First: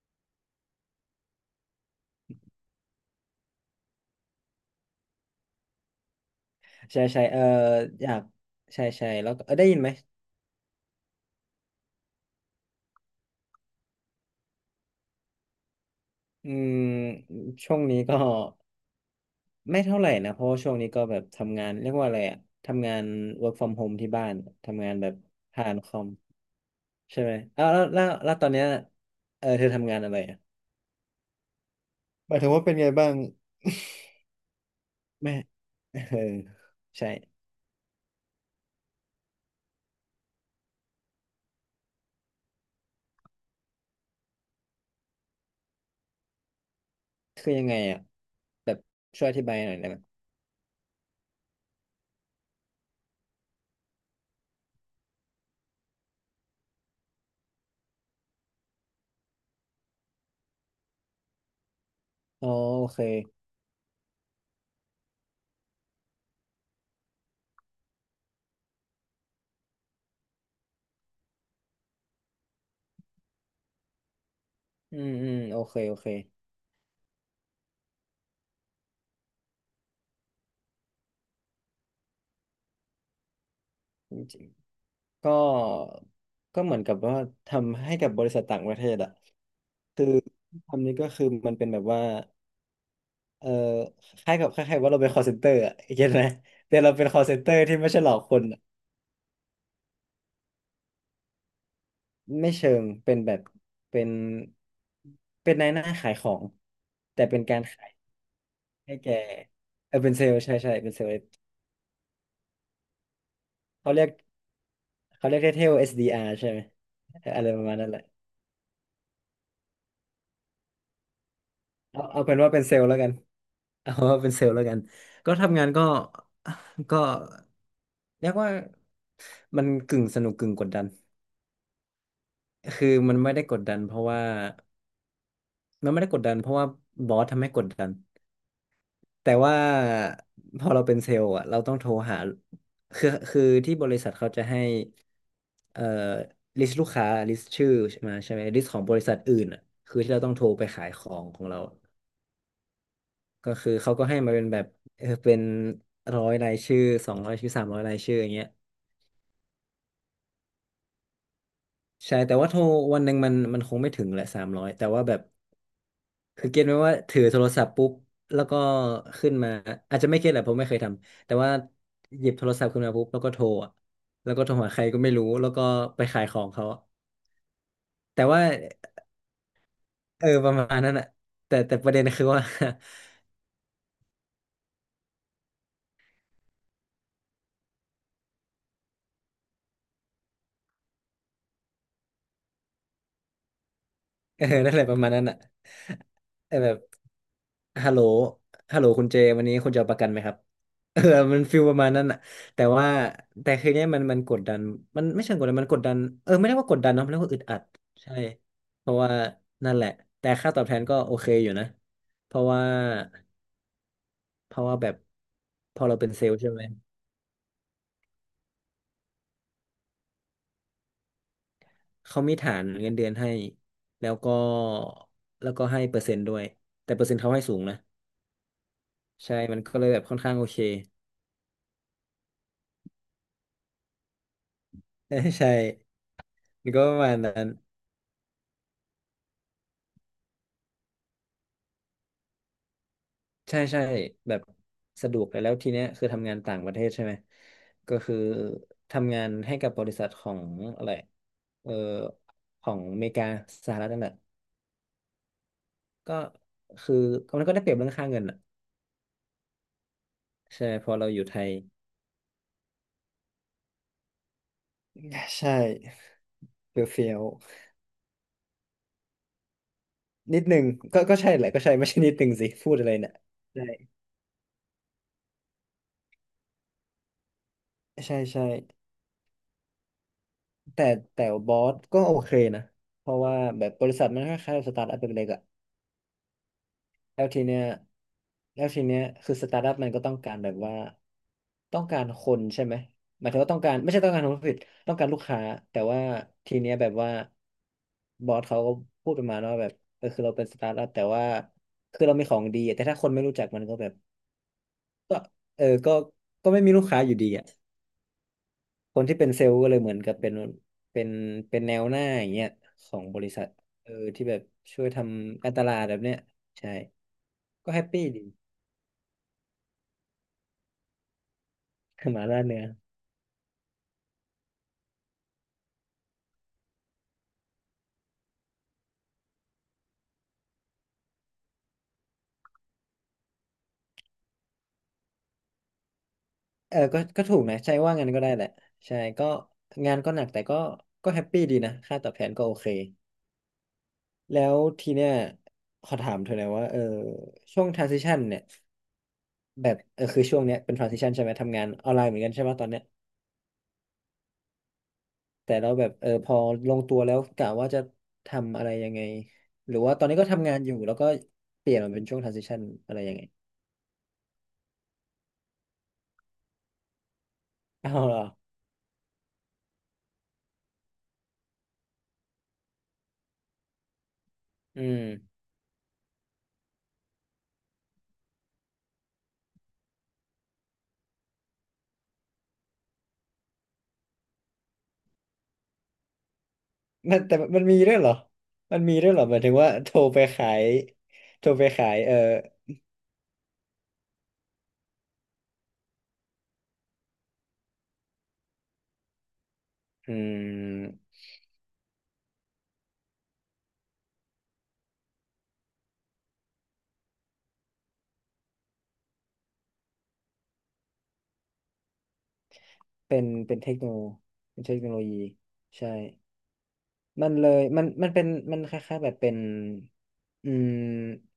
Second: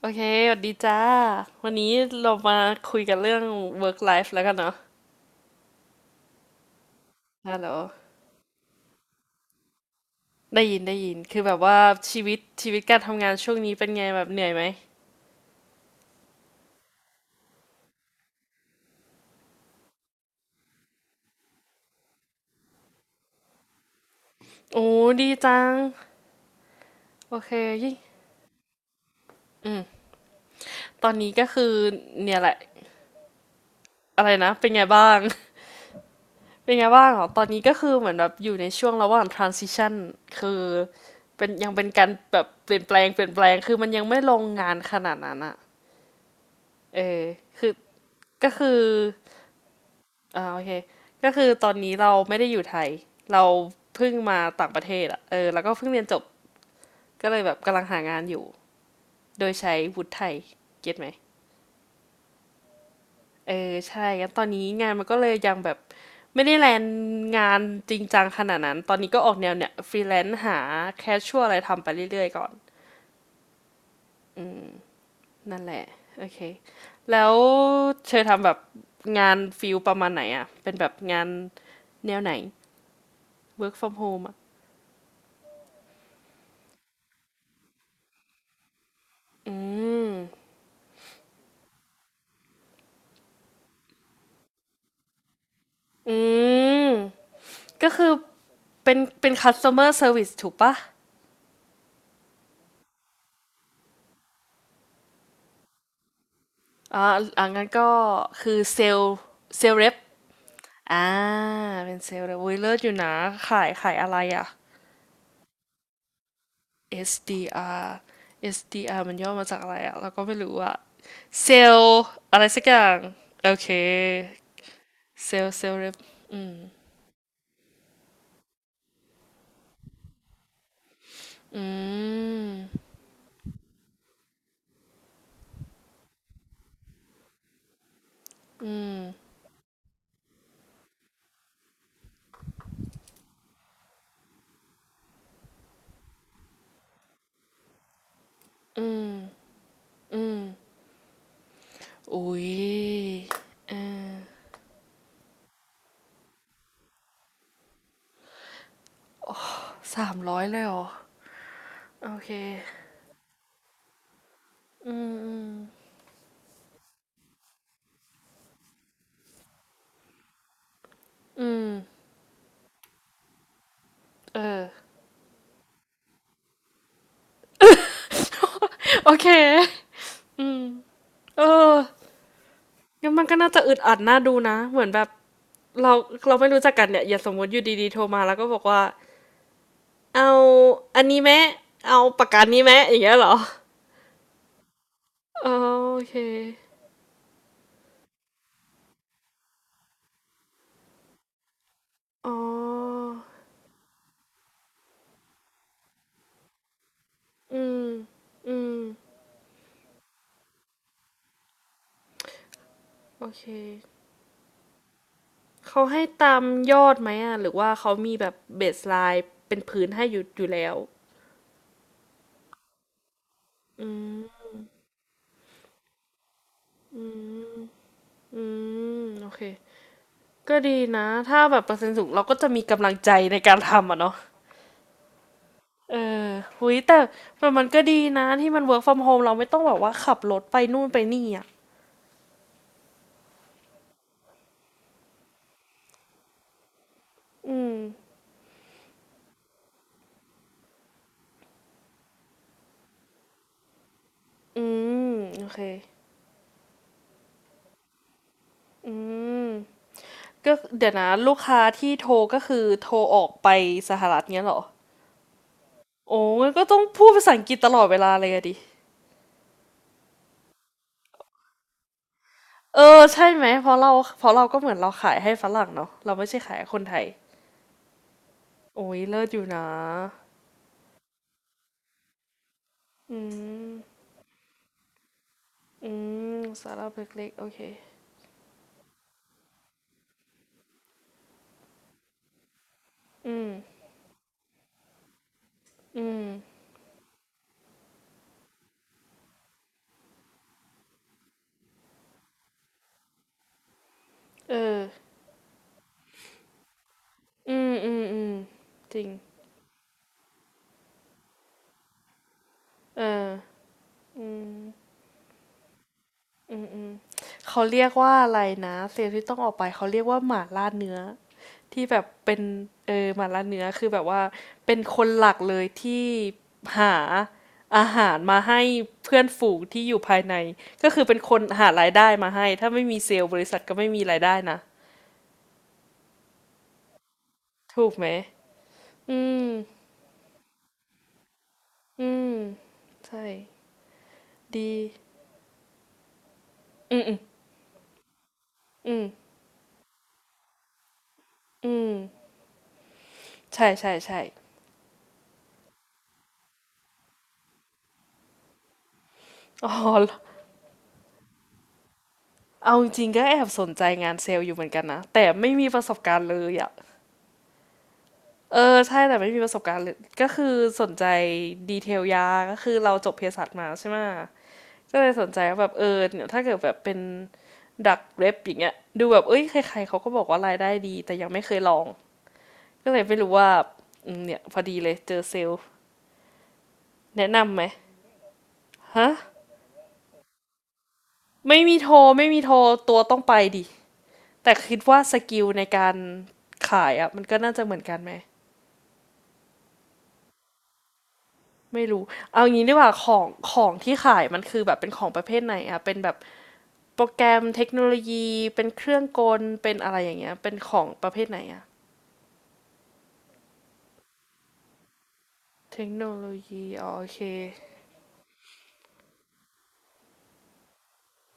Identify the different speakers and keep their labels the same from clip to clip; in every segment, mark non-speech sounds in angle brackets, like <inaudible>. Speaker 1: โอเคสวัสดีจ้าวันนี้เรามาคุยกันเรื่อง work life แล้วกันเนาะ
Speaker 2: ใช่ใช่เออ
Speaker 1: ฮัลโหล
Speaker 2: อยากใช่ใช่แล้วก็เออได้ยินไหม
Speaker 1: ได้ยินได้ยินคือแบบว่าชีวิตการทำงานช่วงนี้เป็นไงแบบเหนื่อยไหม
Speaker 2: อืมช่วงนี้ก็ไม่เท่าไหร่นะเพราะว่าช่วงนี้ก็แบบทำงานเรียกว่าอะไรอะทำงาน work from home ที่บ้าน
Speaker 1: โอ้
Speaker 2: ทำงานแบบ
Speaker 1: ดีจั
Speaker 2: ผ่า
Speaker 1: ง
Speaker 2: นคอมใช่ไหม
Speaker 1: โอเค
Speaker 2: อ้าวแล้ว
Speaker 1: ยิ่ง
Speaker 2: แล้วแล้วตอนเนี้ยเออเธอทำงานอะไรอะ
Speaker 1: ตอนนี้ก็คือ
Speaker 2: ห
Speaker 1: เนี่
Speaker 2: มาย
Speaker 1: ย
Speaker 2: ถึ
Speaker 1: แห
Speaker 2: ง
Speaker 1: ละ
Speaker 2: ว่าเป็นไงบ้าง
Speaker 1: อะไรนะเป็นไงบ้าง
Speaker 2: <laughs> ไม่เออ
Speaker 1: <laughs> เป็นไงบ้า
Speaker 2: ใช่
Speaker 1: งเหรอตอนนี้ก็คือเหมือนแบบอยู่ในช่วงระหว่าง transition คือเป็นยังเป็นการแบบเปลี่ยนแปลงเปลี่ยนแปลงคือมันยังไม่ลงงานขนาดนั้นอะเออ
Speaker 2: คือยั
Speaker 1: คื
Speaker 2: ง
Speaker 1: อ
Speaker 2: ไงอะ
Speaker 1: ก็
Speaker 2: แบ
Speaker 1: คื
Speaker 2: บ
Speaker 1: อ
Speaker 2: ช่วยอธิบายหน่อยได้ไหม
Speaker 1: อ่าโอเคก็คือตอนนี้เราไม่ได้อยู่ไทยเราเพิ่งมาต่างประเทศอะเออแล้วก็เพิ่งเรียนจบก็เลยแบบกำลังหางานอยู่โดยใช้วุฒิไทยเก็ตไหม
Speaker 2: อ๋อโอเค
Speaker 1: เออใช่งั้นตอนนี้งานมันก็เลยยังแบบไม่ได้แลนงานจริงจังขนาดนั้นตอนนี้ก็ออกแนวเนี่ยฟรีแลนซ์หาแคชชัวอะไรทำไปเรื่อยๆก่อน
Speaker 2: อืมอืมโอ
Speaker 1: นั่นแห
Speaker 2: เค
Speaker 1: ละ
Speaker 2: โอเค
Speaker 1: โอเคแล้วเธอทำแบบงานฟิลประมาณไหนอ่ะเป็นแบบงานแนวไหน work from home อะ
Speaker 2: ก็ก็เหมือนกับว่าทำให้กับบริษัทต่างประเทศอะ
Speaker 1: อื
Speaker 2: คือ
Speaker 1: ม
Speaker 2: ทำนี้ก็คือมันเป็นแบบว่าเออคล้ายกับคล้ายๆว่าเราเป็น call center อะเห็น
Speaker 1: อื
Speaker 2: ไหมแต่
Speaker 1: ม
Speaker 2: เราเป็น call center ที่ไม่
Speaker 1: ก็
Speaker 2: ใช่ห
Speaker 1: คื
Speaker 2: ล
Speaker 1: อ
Speaker 2: อกคนอะ
Speaker 1: เป็น customer service ถูกปะ
Speaker 2: ไม่เชิงเป็นแบบเป็นเป็นนายหน้าขายของ
Speaker 1: อ่า
Speaker 2: แต่เป็น
Speaker 1: อ่า
Speaker 2: การ
Speaker 1: งั้น
Speaker 2: ขา
Speaker 1: ก็
Speaker 2: ย
Speaker 1: คือเซ
Speaker 2: ให้
Speaker 1: ล
Speaker 2: แก
Speaker 1: ล์เซลล์เร
Speaker 2: เอ
Speaker 1: ป
Speaker 2: อเป็นเซลล์ใช่ใช่เป็นเซ
Speaker 1: อ่า
Speaker 2: ลล์
Speaker 1: เป็นเซลล์เรปอุ้ยเลิศอยู่นะขาย
Speaker 2: เขา
Speaker 1: ขาย
Speaker 2: เรีย
Speaker 1: อะ
Speaker 2: ก
Speaker 1: ไรอ่ะ
Speaker 2: เขาเรียกเท่ๆ SDR ใช่ไหมเอออะไรประมาณนั้นแห
Speaker 1: SDR
Speaker 2: ละ
Speaker 1: SDR มันย่อมาจากอะไรอ่ะเราก็ไม่รู้อ่ะเซลล์
Speaker 2: เอาเป็น
Speaker 1: อะไร
Speaker 2: ว่าเป็
Speaker 1: สั
Speaker 2: น
Speaker 1: กอ
Speaker 2: เซลล์
Speaker 1: ย่า
Speaker 2: แล้
Speaker 1: ง
Speaker 2: วกัน
Speaker 1: โอเค
Speaker 2: <laughs> เอาว่าเป็นเซลล์แล้วกัน
Speaker 1: เซ
Speaker 2: ก็
Speaker 1: ลล์
Speaker 2: ทำ
Speaker 1: เซ
Speaker 2: งา
Speaker 1: ล
Speaker 2: น
Speaker 1: ล์
Speaker 2: ก็
Speaker 1: เรปอืม
Speaker 2: <laughs> ก็เรียกว่ามันกึ่งสนุกกึ่งกดดัน
Speaker 1: อืม
Speaker 2: คือมันไม่ได้กดดันเพราะว่ามันไม่ได้กดดันเพราะว่าบอสทำให้กดดัน
Speaker 1: อื
Speaker 2: แต่
Speaker 1: ม
Speaker 2: ว่าพอเราเป็นเซลล์อะเราต้องโทรหาคือที่บริษัทเขาจะให้เอ่อลิสต์ลูกค้าลิสต์ชื่อใช่ไหมลิสต์ของบริษัทอื่นอะคือที่เราต้องโทรไปขายของของเรา
Speaker 1: อุ้ย
Speaker 2: ก็คือ
Speaker 1: เอ
Speaker 2: เขาก็
Speaker 1: อ
Speaker 2: ให้มาเป็นแบบเออเป็นร้อยรายชื่อสองร้อยชื่อสามร้อยรายชื่ออย่างเงี้ย
Speaker 1: สามร้อยเลยเหรอ โอ
Speaker 2: ใช่
Speaker 1: เค
Speaker 2: แต่ว่าโทรวันหนึ่งมันคงไม่ถึงแหละสามร้อยแต่
Speaker 1: อื
Speaker 2: ว่า
Speaker 1: ม
Speaker 2: แบบ
Speaker 1: อืม
Speaker 2: คือเก็ตไหมว่าถือโทรศัพท์ปุ๊บแล้วก็ขึ้นมาอาจจะไม่เก็ตแหละเพราะไม่เคยทำแต่
Speaker 1: อื
Speaker 2: ว่า
Speaker 1: ม
Speaker 2: หยิบโทรศัพท์ขึ้นมาปุ๊บแล้วก็โทรอะแล้ว
Speaker 1: เอ
Speaker 2: ก็โทร
Speaker 1: อ
Speaker 2: หาใครก็ไม่รู้แล้วก็ไปขายของเขาแต่ว่า
Speaker 1: โอเค
Speaker 2: เออประมาณนั้นอะ
Speaker 1: เอ
Speaker 2: แต่
Speaker 1: อ
Speaker 2: ประเด็นคือว่า
Speaker 1: งั้นมันก็น่าจะอึดอัดน่าดูนะเหมือนแบบเราเราไม่รู้จักกันเนี่ยอย่าสมมติอยู่ดีๆโทรมาแล้วก็บอกว่าเอาอันนี้แมมเอาปากกานี้แมมอย่างเงี้ยเหรอ
Speaker 2: เออนั่นแหละประมาณนั้นอ่ะ
Speaker 1: เออโอเค
Speaker 2: แต่แบบฮัลโหลฮัลโหลคุณเจวันนี้คุณจะเอาประกันไหมครับ <laughs> เออมันฟิลประมาณนั้นอ่ะ
Speaker 1: อ๋อ
Speaker 2: แต่ว่าแต่คือเนี้ยมันกดดันมันไม่เชิงกดดันมันกดดันเออไม่ได้ว่ากดดันเนาะมันเรียกว่าอึดอั
Speaker 1: อื
Speaker 2: ด
Speaker 1: ม
Speaker 2: ใช่
Speaker 1: อืม
Speaker 2: เพราะว่านั่นแหละแต่ค่าตอบแทนก็โอเคอยู่นะ เพราะว่า
Speaker 1: โอเค
Speaker 2: เพราะว่าแบบพ
Speaker 1: เขา
Speaker 2: อเรา
Speaker 1: ให้
Speaker 2: เป็นเซล
Speaker 1: ตา
Speaker 2: ล์
Speaker 1: ม
Speaker 2: ใช่ไหม
Speaker 1: ยอดไหมอ่ะหรือว่าเขามีแบบเบสไลน์เป็นพื้นให้อยู่แล้ว
Speaker 2: เขามีฐานเงินเดือนให้
Speaker 1: อื
Speaker 2: แล้วก็
Speaker 1: ม
Speaker 2: แล้วก็ให้เปอร์เซ็นต์ด้วย แต่เป
Speaker 1: อื
Speaker 2: อร์เซ็นต์เขาให้สู
Speaker 1: ม
Speaker 2: งนะ
Speaker 1: อืมโอ
Speaker 2: ใช่
Speaker 1: เค
Speaker 2: มันก็เลยแบบค่อนข้างโอ
Speaker 1: ก็
Speaker 2: เค
Speaker 1: ดีนะถ้าแบบเปอร์เซ็นต์สูงเราก็จะมีกำลังใจในการทำอ่ะเนาะ
Speaker 2: ใช่ใช่
Speaker 1: เออ
Speaker 2: มั
Speaker 1: อุ๊
Speaker 2: น
Speaker 1: ย
Speaker 2: ก็ป
Speaker 1: แต่
Speaker 2: ระมาณนั้น
Speaker 1: มันก็ดีนะที่มัน work from home เราไม่ต้องแบบว่าขับรถไปนู่นไปนี่อ่ะ
Speaker 2: ใช่ใช่แบบสะดวกเลยแล้วทีเนี้ยคือทำงานต่างประเทศใช่ไหม
Speaker 1: อืม
Speaker 2: ก็คือทำงานให้กับบริษัทของอะไรเออของอเมริกาสหรัฐนั่นแหละ
Speaker 1: อืมโอเค
Speaker 2: ก็คือมันก็ได้เปรียบเรื่องค่าเงินอ่ะ
Speaker 1: อืมก็
Speaker 2: ใช่ไหมพ
Speaker 1: เดี๋ย
Speaker 2: อ
Speaker 1: ว
Speaker 2: เรา
Speaker 1: นะ
Speaker 2: อยู่
Speaker 1: ลู
Speaker 2: ไท
Speaker 1: ก
Speaker 2: ย
Speaker 1: ค้าที่โทรก็คือโทรออกไปสหรัฐเงี้ยเหรอ
Speaker 2: ใช่
Speaker 1: โอ้งั้นก็ต้อง
Speaker 2: เฟี้ยว
Speaker 1: พู
Speaker 2: เฟี้
Speaker 1: ด
Speaker 2: ยว
Speaker 1: ภาษาอังกฤษตลอดเวลาเลยอะดิ
Speaker 2: นิดหนึ่งก็ใช่แหละก็ใช่ไม่ใช่นิดหนึ่งสิ พูด
Speaker 1: เอ
Speaker 2: อะไร
Speaker 1: อ
Speaker 2: เนี่ย
Speaker 1: ใช่ไหม
Speaker 2: ใช่
Speaker 1: เพราะเราก็เหมือนเราขายให้ฝรั่งเนาะเราไม่ใช่ขายให้คนไทย
Speaker 2: ใช่ใช่
Speaker 1: โอ้ยเลิศอยู่นะ
Speaker 2: แต่แต่บอสก็โอเคนะ เพ
Speaker 1: อื
Speaker 2: ราะว่าแบบ
Speaker 1: ม
Speaker 2: บริษัทมันคล้ายๆสตาร์ทอัพเล็กๆอะ
Speaker 1: อืมสตาระ
Speaker 2: แล้
Speaker 1: เล็
Speaker 2: ว
Speaker 1: กๆ
Speaker 2: ที
Speaker 1: โอ
Speaker 2: เนี้
Speaker 1: เค
Speaker 2: ยแล้วทีเนี้ยคือสตาร์ทอัพมันก็ต้องการแบบว่าต้องการคนใช่ไหมหมาย
Speaker 1: อื
Speaker 2: ถึงว่าต้องการ
Speaker 1: ม
Speaker 2: ไม่ใช่ต้องการคนผิดต้องการลูกค้าแต่ว่า
Speaker 1: อืม
Speaker 2: ทีเนี้ยแบบว่าบอสเขาก็พูดประมาณว่าแบบเออคือเราเป็นสตาร์ทอัพแต่ว่าคือเรามีของดีอะแต่ถ้าคนไม่รู้จักมันก็แบบ
Speaker 1: เออ
Speaker 2: ก็เออก็ไม่มีลูกค้าอยู่ดีอ่ะ
Speaker 1: อืมอืมอืมจ
Speaker 2: ค
Speaker 1: ริ
Speaker 2: น
Speaker 1: ง
Speaker 2: ที่เป็นเซลล์ก็เลยเหมือนกับเป็นเป็นแนวหน้าอย่างเงี้ยขอ
Speaker 1: เอ
Speaker 2: งบ
Speaker 1: อ
Speaker 2: ริษัทเออที่
Speaker 1: อื
Speaker 2: แบบ
Speaker 1: ม
Speaker 2: ช่วยทำการตลาดแบบเนี้ยใช่
Speaker 1: เขา
Speaker 2: ก็แฮ
Speaker 1: เรีย
Speaker 2: ป
Speaker 1: ก
Speaker 2: ปี้
Speaker 1: ว่า
Speaker 2: ดี
Speaker 1: อะไรนะเซลล์ที่ต้องออกไปเขาเรียกว่าหมาล่าเนื้อที่แบบ
Speaker 2: <laughs> หมา
Speaker 1: เป็
Speaker 2: ล่า
Speaker 1: น
Speaker 2: เนื้อ
Speaker 1: เออหมาล่าเนื้อคือแบบว่าเป็นคนหลักเลยที่หาอาหารมาให้เพื่อนฝูงที่อยู่ภายในก็คือเป็นคนหารายได้มาให้ถ้าไม่มีเซลล์บริษัทก็ไม่มีรายได้นะ
Speaker 2: เออก็ถูกนะใช่
Speaker 1: ถูก
Speaker 2: ว่า
Speaker 1: ไหม
Speaker 2: งั้นก็ได้แหละใช่
Speaker 1: อื
Speaker 2: ก็
Speaker 1: ม
Speaker 2: งานก็หนักแต่ก็ก็แฮปปี้ดีนะค่า
Speaker 1: อื
Speaker 2: ตอบแทน
Speaker 1: ม
Speaker 2: ก็โอเค
Speaker 1: ใช่
Speaker 2: แล้ว
Speaker 1: ดี
Speaker 2: ทีเนี้ยขอถามเธอหน่อยว่าเออ
Speaker 1: อืมอืม
Speaker 2: ช่วง transition เนี่ย
Speaker 1: อืม
Speaker 2: แบบเออคือช่วงเนี้ยเป็น transition ใช่ไหมทำงาน
Speaker 1: อื
Speaker 2: ออ
Speaker 1: ม
Speaker 2: นไลน์เหมือนกันใช่ป่ะตอนเนี้ย
Speaker 1: ใช่ใช่ใช่
Speaker 2: แต่เราแบบเออพอลงตัวแล้วกะว่าจะทำอะไรยังไง
Speaker 1: อ๋
Speaker 2: ห
Speaker 1: อ
Speaker 2: รือว่าตอนนี้ก็ทำงานอยู่แล้วก็เปลี่ยนมาเป็นช่วง transition
Speaker 1: เอาจ
Speaker 2: อะไร
Speaker 1: ริง
Speaker 2: ยั
Speaker 1: ๆ
Speaker 2: ง
Speaker 1: ก็
Speaker 2: ไง
Speaker 1: แอบสนใจงานเซลล์อยู่เหมือนกันนะแต่ไม่มีประสบการณ์เลยอะ
Speaker 2: เอาเหรอ
Speaker 1: เออใช่แต่ไม่มีประสบการณ์เลยก็คือสนใจดีเทลยาก็คือเราจบเภสัชมาใช่ไหม
Speaker 2: อื
Speaker 1: ก็
Speaker 2: ม
Speaker 1: เลยสนใจว่าแบบเออเนี่ยถ้าเกิดแบบเป็นดักเรปอย่างเงี้ยดูแบบเอ้ยใครๆเขาก็บอกว่ารายได้ดีแต่ยังไม่เคยลองก็เลยไม่รู้ว่าอืมเนี่ยพอดีเลยเจอเซลล์
Speaker 2: มัน
Speaker 1: แนะ
Speaker 2: แต่
Speaker 1: นำไห
Speaker 2: มั
Speaker 1: ม
Speaker 2: นมีด้วยเหรอมันมี
Speaker 1: ฮะ
Speaker 2: ด้วยเหรอหมายถึงว่าโทรไปขายโทร
Speaker 1: ไม่
Speaker 2: ไป
Speaker 1: มี
Speaker 2: ขา
Speaker 1: โทร
Speaker 2: ยเออ
Speaker 1: ไม่มีโทรตัวต้องไปดิแต่คิดว่าสกิลในการขายอะมันก็น่าจะเหมือนกันไหม
Speaker 2: อืม
Speaker 1: ไม่รู้ เอางี้ดีกว่าของของที่ขายมันคือแบบเป็นของประเภทไหนอะเป็นแบบโปรแกรมเทคโนโลยีเป็นเครื่องกลเป็นอะไรอย่างเงี้ยเป็นของประเภทไหนอะ
Speaker 2: เป็นเป็นเทคโนโลยี
Speaker 1: เทค
Speaker 2: ใช่
Speaker 1: โนโลยีอ๋อโอเค
Speaker 2: มันเลยมันเป็นมันคล้ายๆแบบเป็นอืม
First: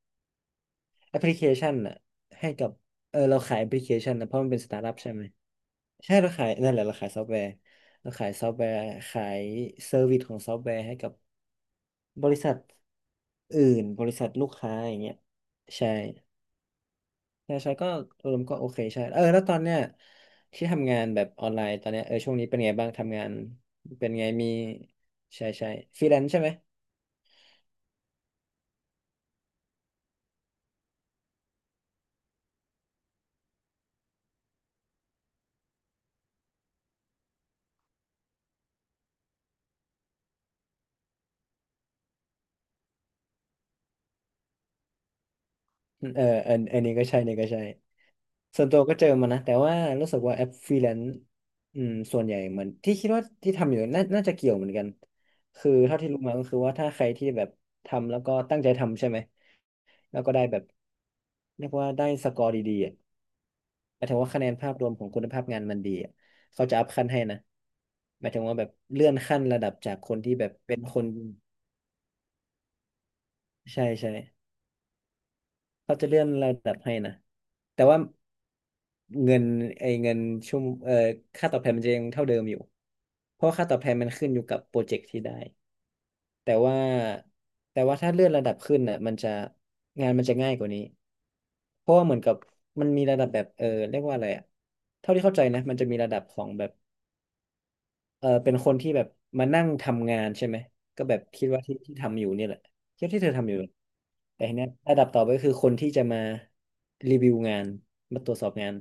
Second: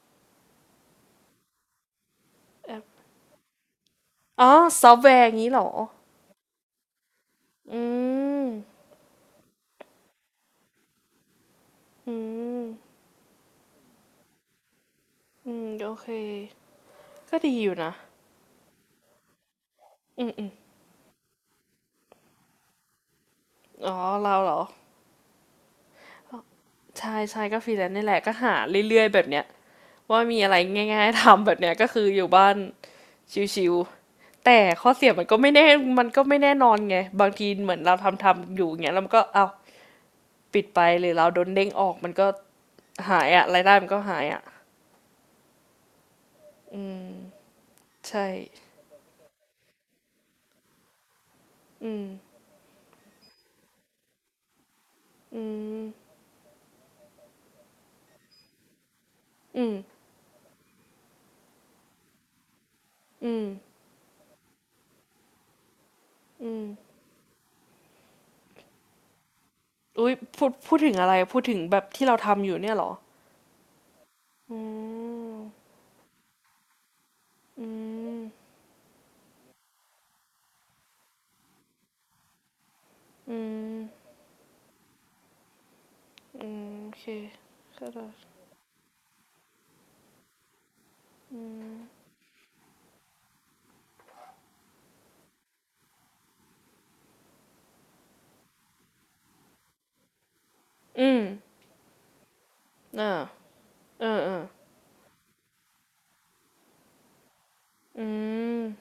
Speaker 2: แอปพลิเคชันอะให้กั
Speaker 1: แอ
Speaker 2: บ
Speaker 1: ป
Speaker 2: เราขายแอปพลิเคชันนะเพราะ
Speaker 1: อ๋
Speaker 2: มั
Speaker 1: อ
Speaker 2: นเป็นสตาร์
Speaker 1: ซ
Speaker 2: ทอั
Speaker 1: อฟ
Speaker 2: พ
Speaker 1: ต์แว
Speaker 2: ใช่ไหม
Speaker 1: ร์งี้เหรอ
Speaker 2: ใช่เราขายนั่นแหละเราขายซอฟต์แวร์
Speaker 1: อื
Speaker 2: เราขายซ
Speaker 1: ม
Speaker 2: อฟต์แวร์ขายเซอร์วิสของซอฟต์แวร์ให้กับ
Speaker 1: อื
Speaker 2: บริษัท
Speaker 1: ม
Speaker 2: อื่นบริษัทลูกค้าอย่างเงี้ย
Speaker 1: อืมโอ
Speaker 2: ใช่
Speaker 1: เคก็ดี
Speaker 2: ใช่
Speaker 1: อ
Speaker 2: ใช่
Speaker 1: ยู่
Speaker 2: ก็
Speaker 1: นะ
Speaker 2: รวมก็โอเคใช่เออแล้วตอนเนี้ย
Speaker 1: อืมอืม
Speaker 2: ที่ทำงานแบบออนไลน์ตอนเนี้ยเออช่วงนี้เป็นไงบ้างทำงาน
Speaker 1: อ๋อ
Speaker 2: เป็นไง
Speaker 1: เรา
Speaker 2: มี
Speaker 1: เหรอ
Speaker 2: ใช่ใช่ฟรีแลนซ์ใช่ไหม
Speaker 1: ใช่ใช่ก็ฟรีแลนซ์นี่แหละก็หาเรื่อยๆแบบเนี้ยว่ามีอะไรง่ายๆทำแบบเนี้ยก็คืออยู่บ้านชิวๆ แต่ข้อเสียมันก็ไม่แน่มันก็ไม่แน่นอนไงบางทีเหมือนเราทำอยู่อย่างเงี้ยแล้วมันก็เอาปิดไปหรือเราโดนเด้งออกมันก็หายอะรายได้มันก็หายอะ
Speaker 2: เอออันนี้ก็ใช่อันนี้ก็ใช่
Speaker 1: ใช่
Speaker 2: ส่วนตัวก็เจอมานะ แต่ว่ารู้สึกว่าแอปฟรีแลนซ์
Speaker 1: อืม
Speaker 2: ส่วนใหญ่เหมือนที่คิดว่าที่ทำอยู่น่าจะเกี่ยวเหมือนกัน
Speaker 1: อื
Speaker 2: คือเท่า
Speaker 1: ม
Speaker 2: ที่รู้มาก็คือว่าถ้าใครที่แบบทำแล้วก็ตั้งใจทำใช่ไหม
Speaker 1: อืม
Speaker 2: แล้วก็ได้แบบเรียกว่าได้สกอร์ดีๆอะ
Speaker 1: อืม
Speaker 2: หมายถึงว่าคะแนนภาพรวมของคุณภาพงานมันดีอะ
Speaker 1: อื
Speaker 2: เขาจะอัพ
Speaker 1: ม
Speaker 2: ขั้นให้นะหมายถึงว่าแบบเลื่อนขั้นระดับจากค
Speaker 1: อุ้ย
Speaker 2: นที่
Speaker 1: พู
Speaker 2: แบบ
Speaker 1: ดพู
Speaker 2: เป็
Speaker 1: ด
Speaker 2: น
Speaker 1: ถึง
Speaker 2: คน
Speaker 1: อะไรพูดถึงแบบที่เราทำอยู่เนี่ยเหรอ
Speaker 2: ใช่ใช่
Speaker 1: อืม
Speaker 2: เขาจะเลื่อนระดับให้นะแต่
Speaker 1: อ
Speaker 2: ว่า
Speaker 1: ืม
Speaker 2: เงินไอ้เงินชั่วโมงค่าตอบแทนมันจะยังเท่าเดิมอยู่
Speaker 1: อื
Speaker 2: เพราะว่าค่าตอบแทน
Speaker 1: ม
Speaker 2: มันขึ้นอยู่กับโปรเจกต์ที่ได้
Speaker 1: อื
Speaker 2: แต่
Speaker 1: ม
Speaker 2: ว่า
Speaker 1: โอเค
Speaker 2: แต่
Speaker 1: ก็
Speaker 2: ว่า
Speaker 1: ได้า
Speaker 2: ถ้า
Speaker 1: ใจ
Speaker 2: เลื่อนระดับขึ้นน่ะมันจะงานมันจะง่ายกว่านี้เพราะว่าเหมือนกับมันมีระดับแบบเรียกว่าอะไรอะเท่าที่เข้าใจนะมันจะมีระดับของแบบ เออเป็นคนที่แบบมานั่งทำงานใช่ไหมก็แบบคิดว่าที่ที่ทำอยู่เนี่ยแหละคิด
Speaker 1: อ่า
Speaker 2: ว่าที่เธอทำอยู่
Speaker 1: เออเอ
Speaker 2: แต่
Speaker 1: อ
Speaker 2: ทีเนี้ยระดับต่อไปก็คือคนที่จะมารีวิวงาน
Speaker 1: อื
Speaker 2: มาตรวจสอบ
Speaker 1: ม
Speaker 2: งาน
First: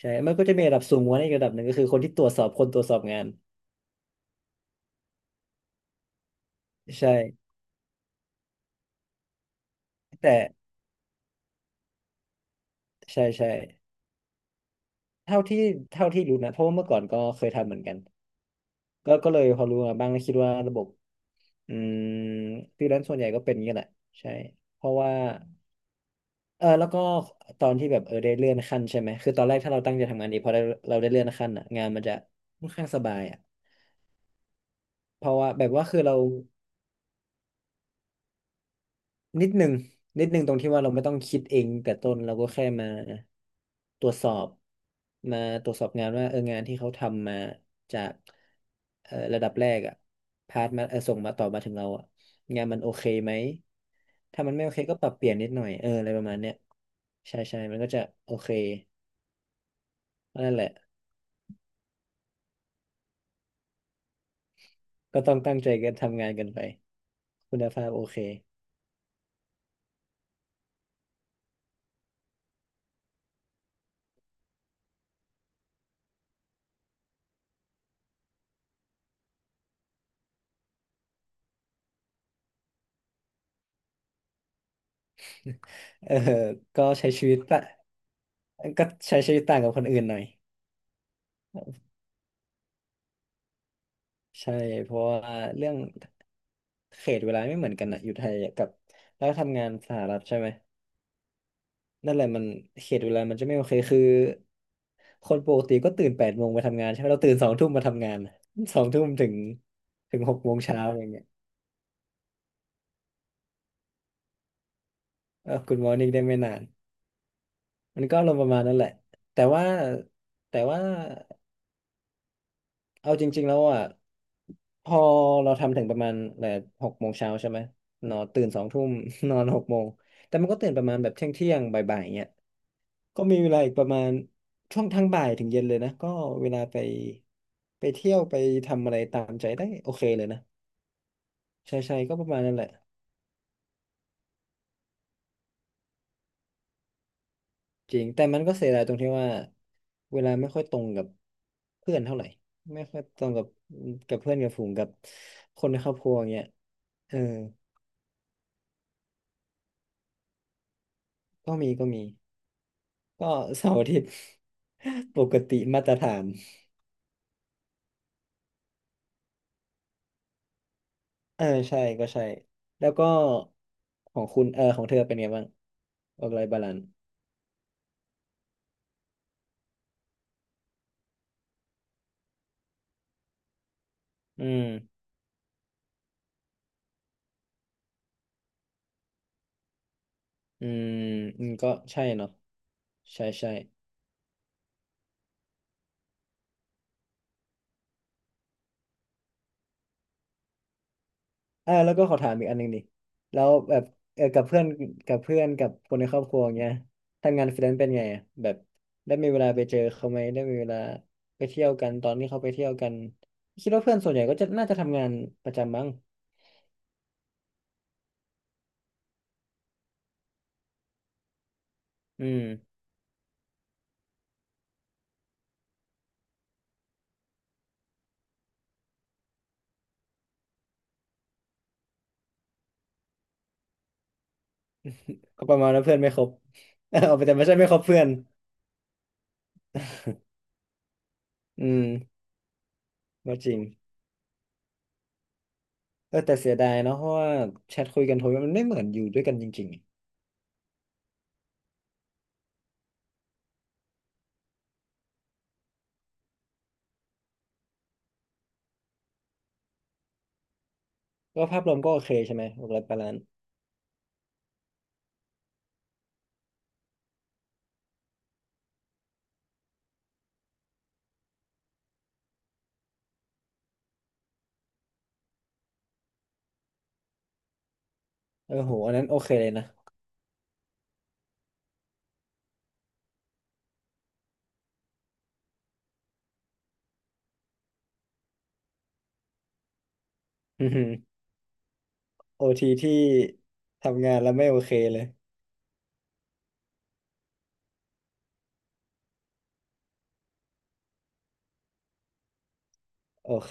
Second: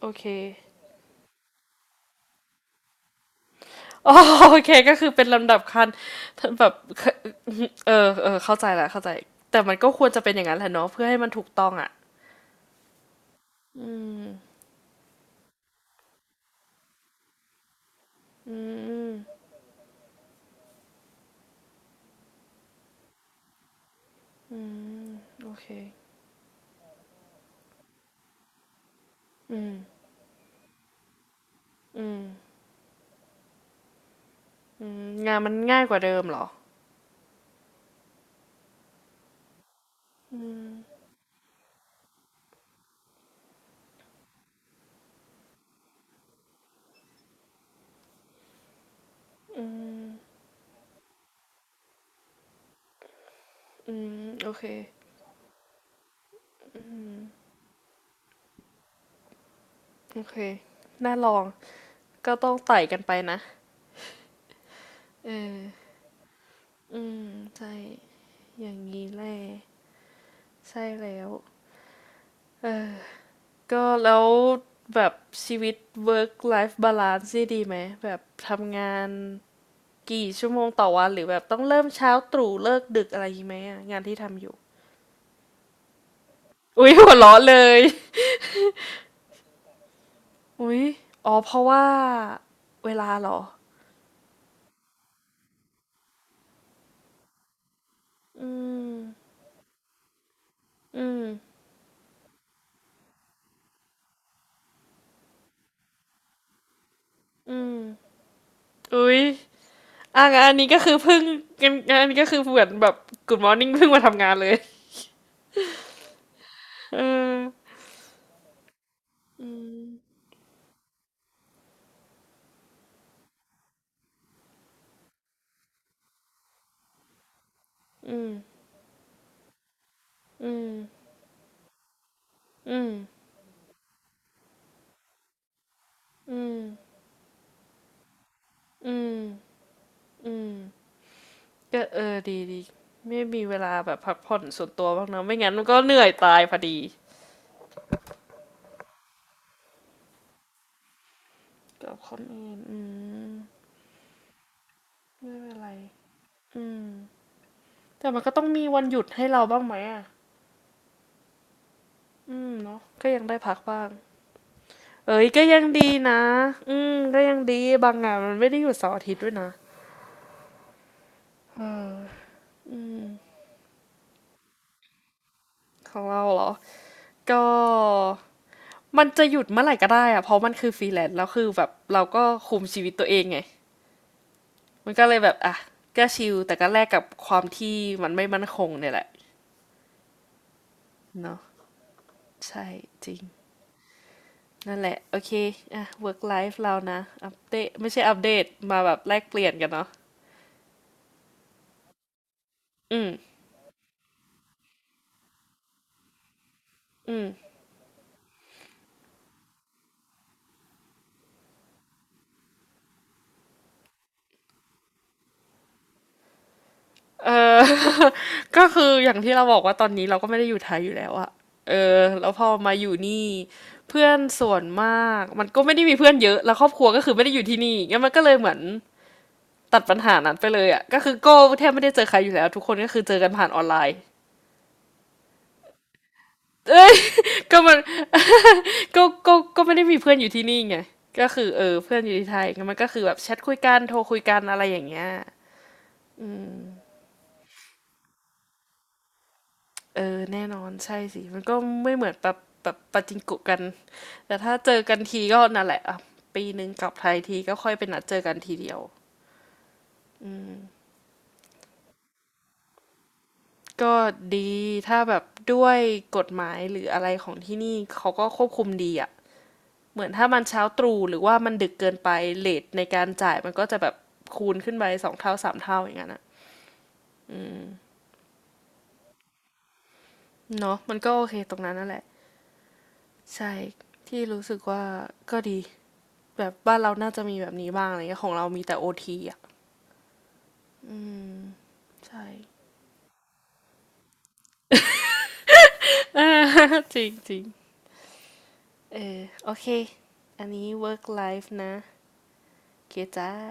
Speaker 1: โอ
Speaker 2: ใช่
Speaker 1: เค
Speaker 2: มันก็จะมีระดับสูงกว่านี้นอีกระดับหนึ่งก็คือคนที่ตรวจสอบคนตรวจสอบงาน
Speaker 1: อ๋อโอเคก็คือเป็นลำดับคันแบบ
Speaker 2: ใช่
Speaker 1: เออเออเข้าใจและเข้าใจแต่มันก็ควรจะเป็น
Speaker 2: แต่
Speaker 1: อย่างนั้นแหละเนาะเพื่อให้มันถูกต้องอ่ะ
Speaker 2: ใช่ใช่เท่าที่เท่าที่รู้นะเพราะว่าเมื่อก่อนก็เคยทำเหมือนกัน
Speaker 1: อื
Speaker 2: ก็
Speaker 1: ม
Speaker 2: ก็เลยพอรู้มาบ้างแล้วคิดว่าระบบอืมฟรีแลนซ์ส่วนใหญ่ก็เป็นอย่างนี้แหละใช่เพราะว่า
Speaker 1: โอเค
Speaker 2: เออแล้วก็ตอนที่แบบได้เลื่อนขั้นใช่ไหมคือตอนแรกถ้าเราตั้งใจทำงานดีพอได้เราได้เลื่อนขั้นอ่ะงานมันจะค่อนข้างสบายอ่ะ
Speaker 1: อืม
Speaker 2: เพ
Speaker 1: งา
Speaker 2: ราะ
Speaker 1: น
Speaker 2: ว่า
Speaker 1: มัน
Speaker 2: แบบ
Speaker 1: ง่า
Speaker 2: ว่า
Speaker 1: ยก
Speaker 2: คื
Speaker 1: ว่า
Speaker 2: อ
Speaker 1: เดิ
Speaker 2: เรา
Speaker 1: มเหรอ
Speaker 2: นิดหนึ่งนิดหนึ่งตรงที่ว่าเราไม่ต้องคิดเองแต่ต้นเราก็แค่ตรวจสอบมาตรวจสอบงานว่างานที่เขาทำมาจากระดับแรกอ่ะพาสมาส่งมาต่อมาถึงเราอ่ะงานมันโอเคไหม
Speaker 1: อืม
Speaker 2: ถ้า
Speaker 1: โอ
Speaker 2: มัน
Speaker 1: เค
Speaker 2: ไม่โอเคก็ปรับเปลี่ยนนิดหน่อยอะไรประมาณเนี้ยใช่ใช่มันก็จะโอเค
Speaker 1: โอเค
Speaker 2: นั่นแหละ
Speaker 1: น่าลองก็ต้องไต่กันไปนะ
Speaker 2: ก็
Speaker 1: เอ
Speaker 2: ต้องตั้ง
Speaker 1: อ
Speaker 2: ใจกันทำงานกันไป
Speaker 1: อืม
Speaker 2: คุณ
Speaker 1: ใช่
Speaker 2: ภาพโอเค
Speaker 1: อย่างนี้แหละใช่แล้วเออก็แล้วแบบชีวิต work life balance นี่ดีไหมแบบทำงาน กี่ชั่วโมงต่อวันหรือแบบต้องเริ่มเช้าตรู่เลิกดึกอะไรอย่างงี้ไหมอะงานที่ทำอยู่
Speaker 2: เออก็
Speaker 1: อุ้ยหั
Speaker 2: ใช้
Speaker 1: ว
Speaker 2: ชีวิ
Speaker 1: เราะ
Speaker 2: ต
Speaker 1: เล
Speaker 2: ตะ
Speaker 1: ย
Speaker 2: ก็ใช้ชีวิตต่างกับคนอื่นหน่อย
Speaker 1: อุ้ยอ๋อเพราะว่าเวลาเหรอ
Speaker 2: ใช่เพราะว่าเรื่องเขตเวลาไม่เหมือนกันอะอยู่ไทย
Speaker 1: อื
Speaker 2: กับ
Speaker 1: ม
Speaker 2: แล้วทำงานสหรัฐใช่ไหม
Speaker 1: อืม
Speaker 2: นั่นแหละมันเขตเวลามันจะไม่โอเคคือคนปกติก็ตื่น8 โมงมาทำงานใช่ไหมเราตื่นสอง
Speaker 1: อื
Speaker 2: ทุ่ม
Speaker 1: ม
Speaker 2: มาทำงาน <laughs> 2 ทุ่ม
Speaker 1: อุ้ย
Speaker 2: ถึง
Speaker 1: อ่ะ
Speaker 2: หก
Speaker 1: งาน
Speaker 2: โม
Speaker 1: อัน
Speaker 2: ง
Speaker 1: นี้ก็
Speaker 2: เช้า
Speaker 1: คือ
Speaker 2: อย่าง
Speaker 1: เพิ่
Speaker 2: เงี้
Speaker 1: ง
Speaker 2: ย
Speaker 1: งานงานอันนี้ก็คือเหมือนแบบกมอร์นิ่งเพิ่งมาทำงานเลย
Speaker 2: เออคุณมอร์นิ่งได้ไม่นาน
Speaker 1: เออ
Speaker 2: มันก็ลงประมาณนั้นแหละแต่
Speaker 1: อื
Speaker 2: ว่า
Speaker 1: ม
Speaker 2: แต่ว่า เอาจริงๆแล้วอ่ะพอเราทำถึงประมาณแบบหกโมงเช้าใช่ไหมน
Speaker 1: อื
Speaker 2: อน
Speaker 1: ม
Speaker 2: ตื่นสองทุ่ม <laughs> นอน6 โมงแต่มัน
Speaker 1: อื
Speaker 2: ก็ตื่
Speaker 1: ม
Speaker 2: นประมาณแบบเที่ยงเที่ยงบ่ายๆเงี้ย
Speaker 1: อืม
Speaker 2: ก็มีเวลาอีกประมาณช่วงทั้งบ่ายถึงเย็นเลยนะก็
Speaker 1: อื
Speaker 2: เว
Speaker 1: ม
Speaker 2: ลาไปเที่ยวไปทำอะ
Speaker 1: อื
Speaker 2: ไร
Speaker 1: ม
Speaker 2: ตามใจได้โอเคเลย
Speaker 1: อื
Speaker 2: นะ
Speaker 1: ม
Speaker 2: ใช่
Speaker 1: ก็
Speaker 2: ใช่
Speaker 1: เอ
Speaker 2: ก็
Speaker 1: อ
Speaker 2: ประ
Speaker 1: ดี
Speaker 2: มาณนั้น
Speaker 1: ดี
Speaker 2: แหละ
Speaker 1: ไม่มีเวลาแบบพักผ่อนส่วนตัวบ้างนะไม่งั้นมันก็เหนื่อยตายพอดี
Speaker 2: จริงแต่มันก็เสียดายตรงที่ว่าเวลาไม่ค่อยตรงกับ
Speaker 1: กั
Speaker 2: เพื่
Speaker 1: บ
Speaker 2: อน
Speaker 1: ค
Speaker 2: เท่า
Speaker 1: น
Speaker 2: ไหร่
Speaker 1: อื่นอื
Speaker 2: ไม่ค่อยตรง
Speaker 1: ม
Speaker 2: กับเพื่อนกับฝูงกับ
Speaker 1: ไม่เป็น
Speaker 2: ค
Speaker 1: ไร
Speaker 2: นในครอบครัวอย่างเงี้ย
Speaker 1: อืม
Speaker 2: เออ
Speaker 1: แต่มันก็ต้องมีวันหยุดให้เราบ้างไหมอ่ะ
Speaker 2: ก็มีก็มี
Speaker 1: อืมเนาะก็ยัง
Speaker 2: ก็
Speaker 1: ได้พัก
Speaker 2: เสาร์
Speaker 1: บ้า
Speaker 2: อา
Speaker 1: ง
Speaker 2: ทิตย์ <laughs> ป
Speaker 1: เอ้ย
Speaker 2: ก
Speaker 1: ก็
Speaker 2: ติ
Speaker 1: ยัง
Speaker 2: มา
Speaker 1: ดี
Speaker 2: ตรฐา
Speaker 1: นะ
Speaker 2: น
Speaker 1: อืมก็ยังดีบางงานมันไม่ได้หยุดเสาร์อาทิตย์ด้วยนะ
Speaker 2: เออใช่
Speaker 1: เอ
Speaker 2: ก็
Speaker 1: อ
Speaker 2: ใช่แล้วก็ของเธอเป็นไงบ้าง
Speaker 1: ของเรา
Speaker 2: ออก
Speaker 1: เห
Speaker 2: ไล
Speaker 1: ร
Speaker 2: น์
Speaker 1: อ
Speaker 2: บาลานซ์
Speaker 1: ก็มันจะหยุดเมื่อไหร่ก็ได้อะเพราะมันคือฟรีแลนซ์แล้วคือแบบเราก็คุมชีวิตตัวเองไง
Speaker 2: อื
Speaker 1: มัน
Speaker 2: ม
Speaker 1: ก็เลยแบบอ่ะก็ชิลแต่ก็แลกกับความที่มันไม่มั่นคงเนี่ยแหละ
Speaker 2: อืม
Speaker 1: เนาะ
Speaker 2: อืมก็ใช่เนาะ
Speaker 1: ใช่จริง
Speaker 2: ใช่ใช่
Speaker 1: นั่นแหละโอเคอ่ะ work life เรานะอัปเดตไม่ใช่อัปเดตมาแบบแลกเปลี่ยนกันเนาะ
Speaker 2: เออแล้วก็ขอถามอีกอันหนึ่งดิ
Speaker 1: อืม
Speaker 2: แล้วแบบเออกับเพื่อนกับคนในครอบครัวอย่างเงี้ย
Speaker 1: อืม
Speaker 2: ทำงานฟรีแลนซ์เป็นไงอะแบบได้มีเวลาไปเจอเขาไหมได้มีเวลาไปเที่ยวกันตอนที่เขาไปเที่ยวกันคิดว่าเพื่อนส่วนใหญ่ก็จะน่าจะทำงานประจำมั้ง
Speaker 1: ก็คืออย่างที่เราบอกว่าตอนนี้เราก็ไม่ได้อยู่ไทยอยู่แล้วอะเออ
Speaker 2: อื
Speaker 1: แล้วพ
Speaker 2: ม
Speaker 1: อมาอยู่นี่เพื่อนส่วนมากมันก็ไม่ได้มีเพื่อนเยอะแล้วครอบครัวก็คือไม่ได้อยู่ที่นี่งั้นมันก็เลยเหมือนตัดปัญหานั้นไปเลยอะก็คือโก้แทบไม่ได้เจอใครอยู่แล้วทุกคนก็คือเจอกันผ่านออนไลน์
Speaker 2: ก็ประมาณว่าเพื่อนไม่ครบ
Speaker 1: เอ้ย
Speaker 2: <laughs> เอาไปแต่ไม่ใช่
Speaker 1: ก็
Speaker 2: ไม่
Speaker 1: มั
Speaker 2: คร
Speaker 1: น
Speaker 2: บเพื่อน
Speaker 1: ก็ก็ไม่ได้มีเพื่อนอยู่ที่นี่ไงก็คือเอ
Speaker 2: อื
Speaker 1: อ
Speaker 2: ม
Speaker 1: เพื่อนอยู่ที่ไทยงั้นมันก็คือแบบแช
Speaker 2: ก็
Speaker 1: ท
Speaker 2: จ
Speaker 1: คุ
Speaker 2: ริ
Speaker 1: ย
Speaker 2: ง
Speaker 1: กันโทรคุยกันอะไรอย่างเงี้ย
Speaker 2: เออแต่เสียดายเนาะเพราะว่าแชทคุยกันโทรมันไม่เหมือนอยู่ด้วยกันจริง
Speaker 1: เออแน่นอนใช่สิมันก็ไม่เหมือนแบบแบบปาจิงโกะกันแต่ถ้าเจอกันทีก็นั่นแหละอ่ะปีหนึ่งกลับไทยทีก็ค่อยไปนัดเจอกันทีเดียว
Speaker 2: ๆก็ภาพรวมก็โอเคใช่ไหมหกร้อยปล้าน
Speaker 1: ก็ดีถ้าแบบด้วยกฎหมายหรืออะไรของที่นี่เขาก็ควบคุมดีอ่ะเหมือนถ้ามันเช้าตรู่หรือว่ามันดึกเกินไปเลทในการจ่ายมันก็จะแบบคูณขึ้นไป2 เท่า 3 เท่าอย่างนั้นอะ
Speaker 2: เออโห อันนั้นโอเคเลยนะ
Speaker 1: เนาะมันก็โอเคตรงนั้นนั่นแหละใช่ที่รู้สึกว่าก็ดีแบบบ้านเราน่าจะมีแบบนี้บ้างอะไรเงี้ยของเรามีแต่โอทีอ่ะ
Speaker 2: <laughs> อือหือ
Speaker 1: ใช่
Speaker 2: โอทีที่ทำงานแล้วไม่โอเคเลย
Speaker 1: จริงจริงเออโอเค อันนี้ work life นะเกจ้า
Speaker 2: โอเค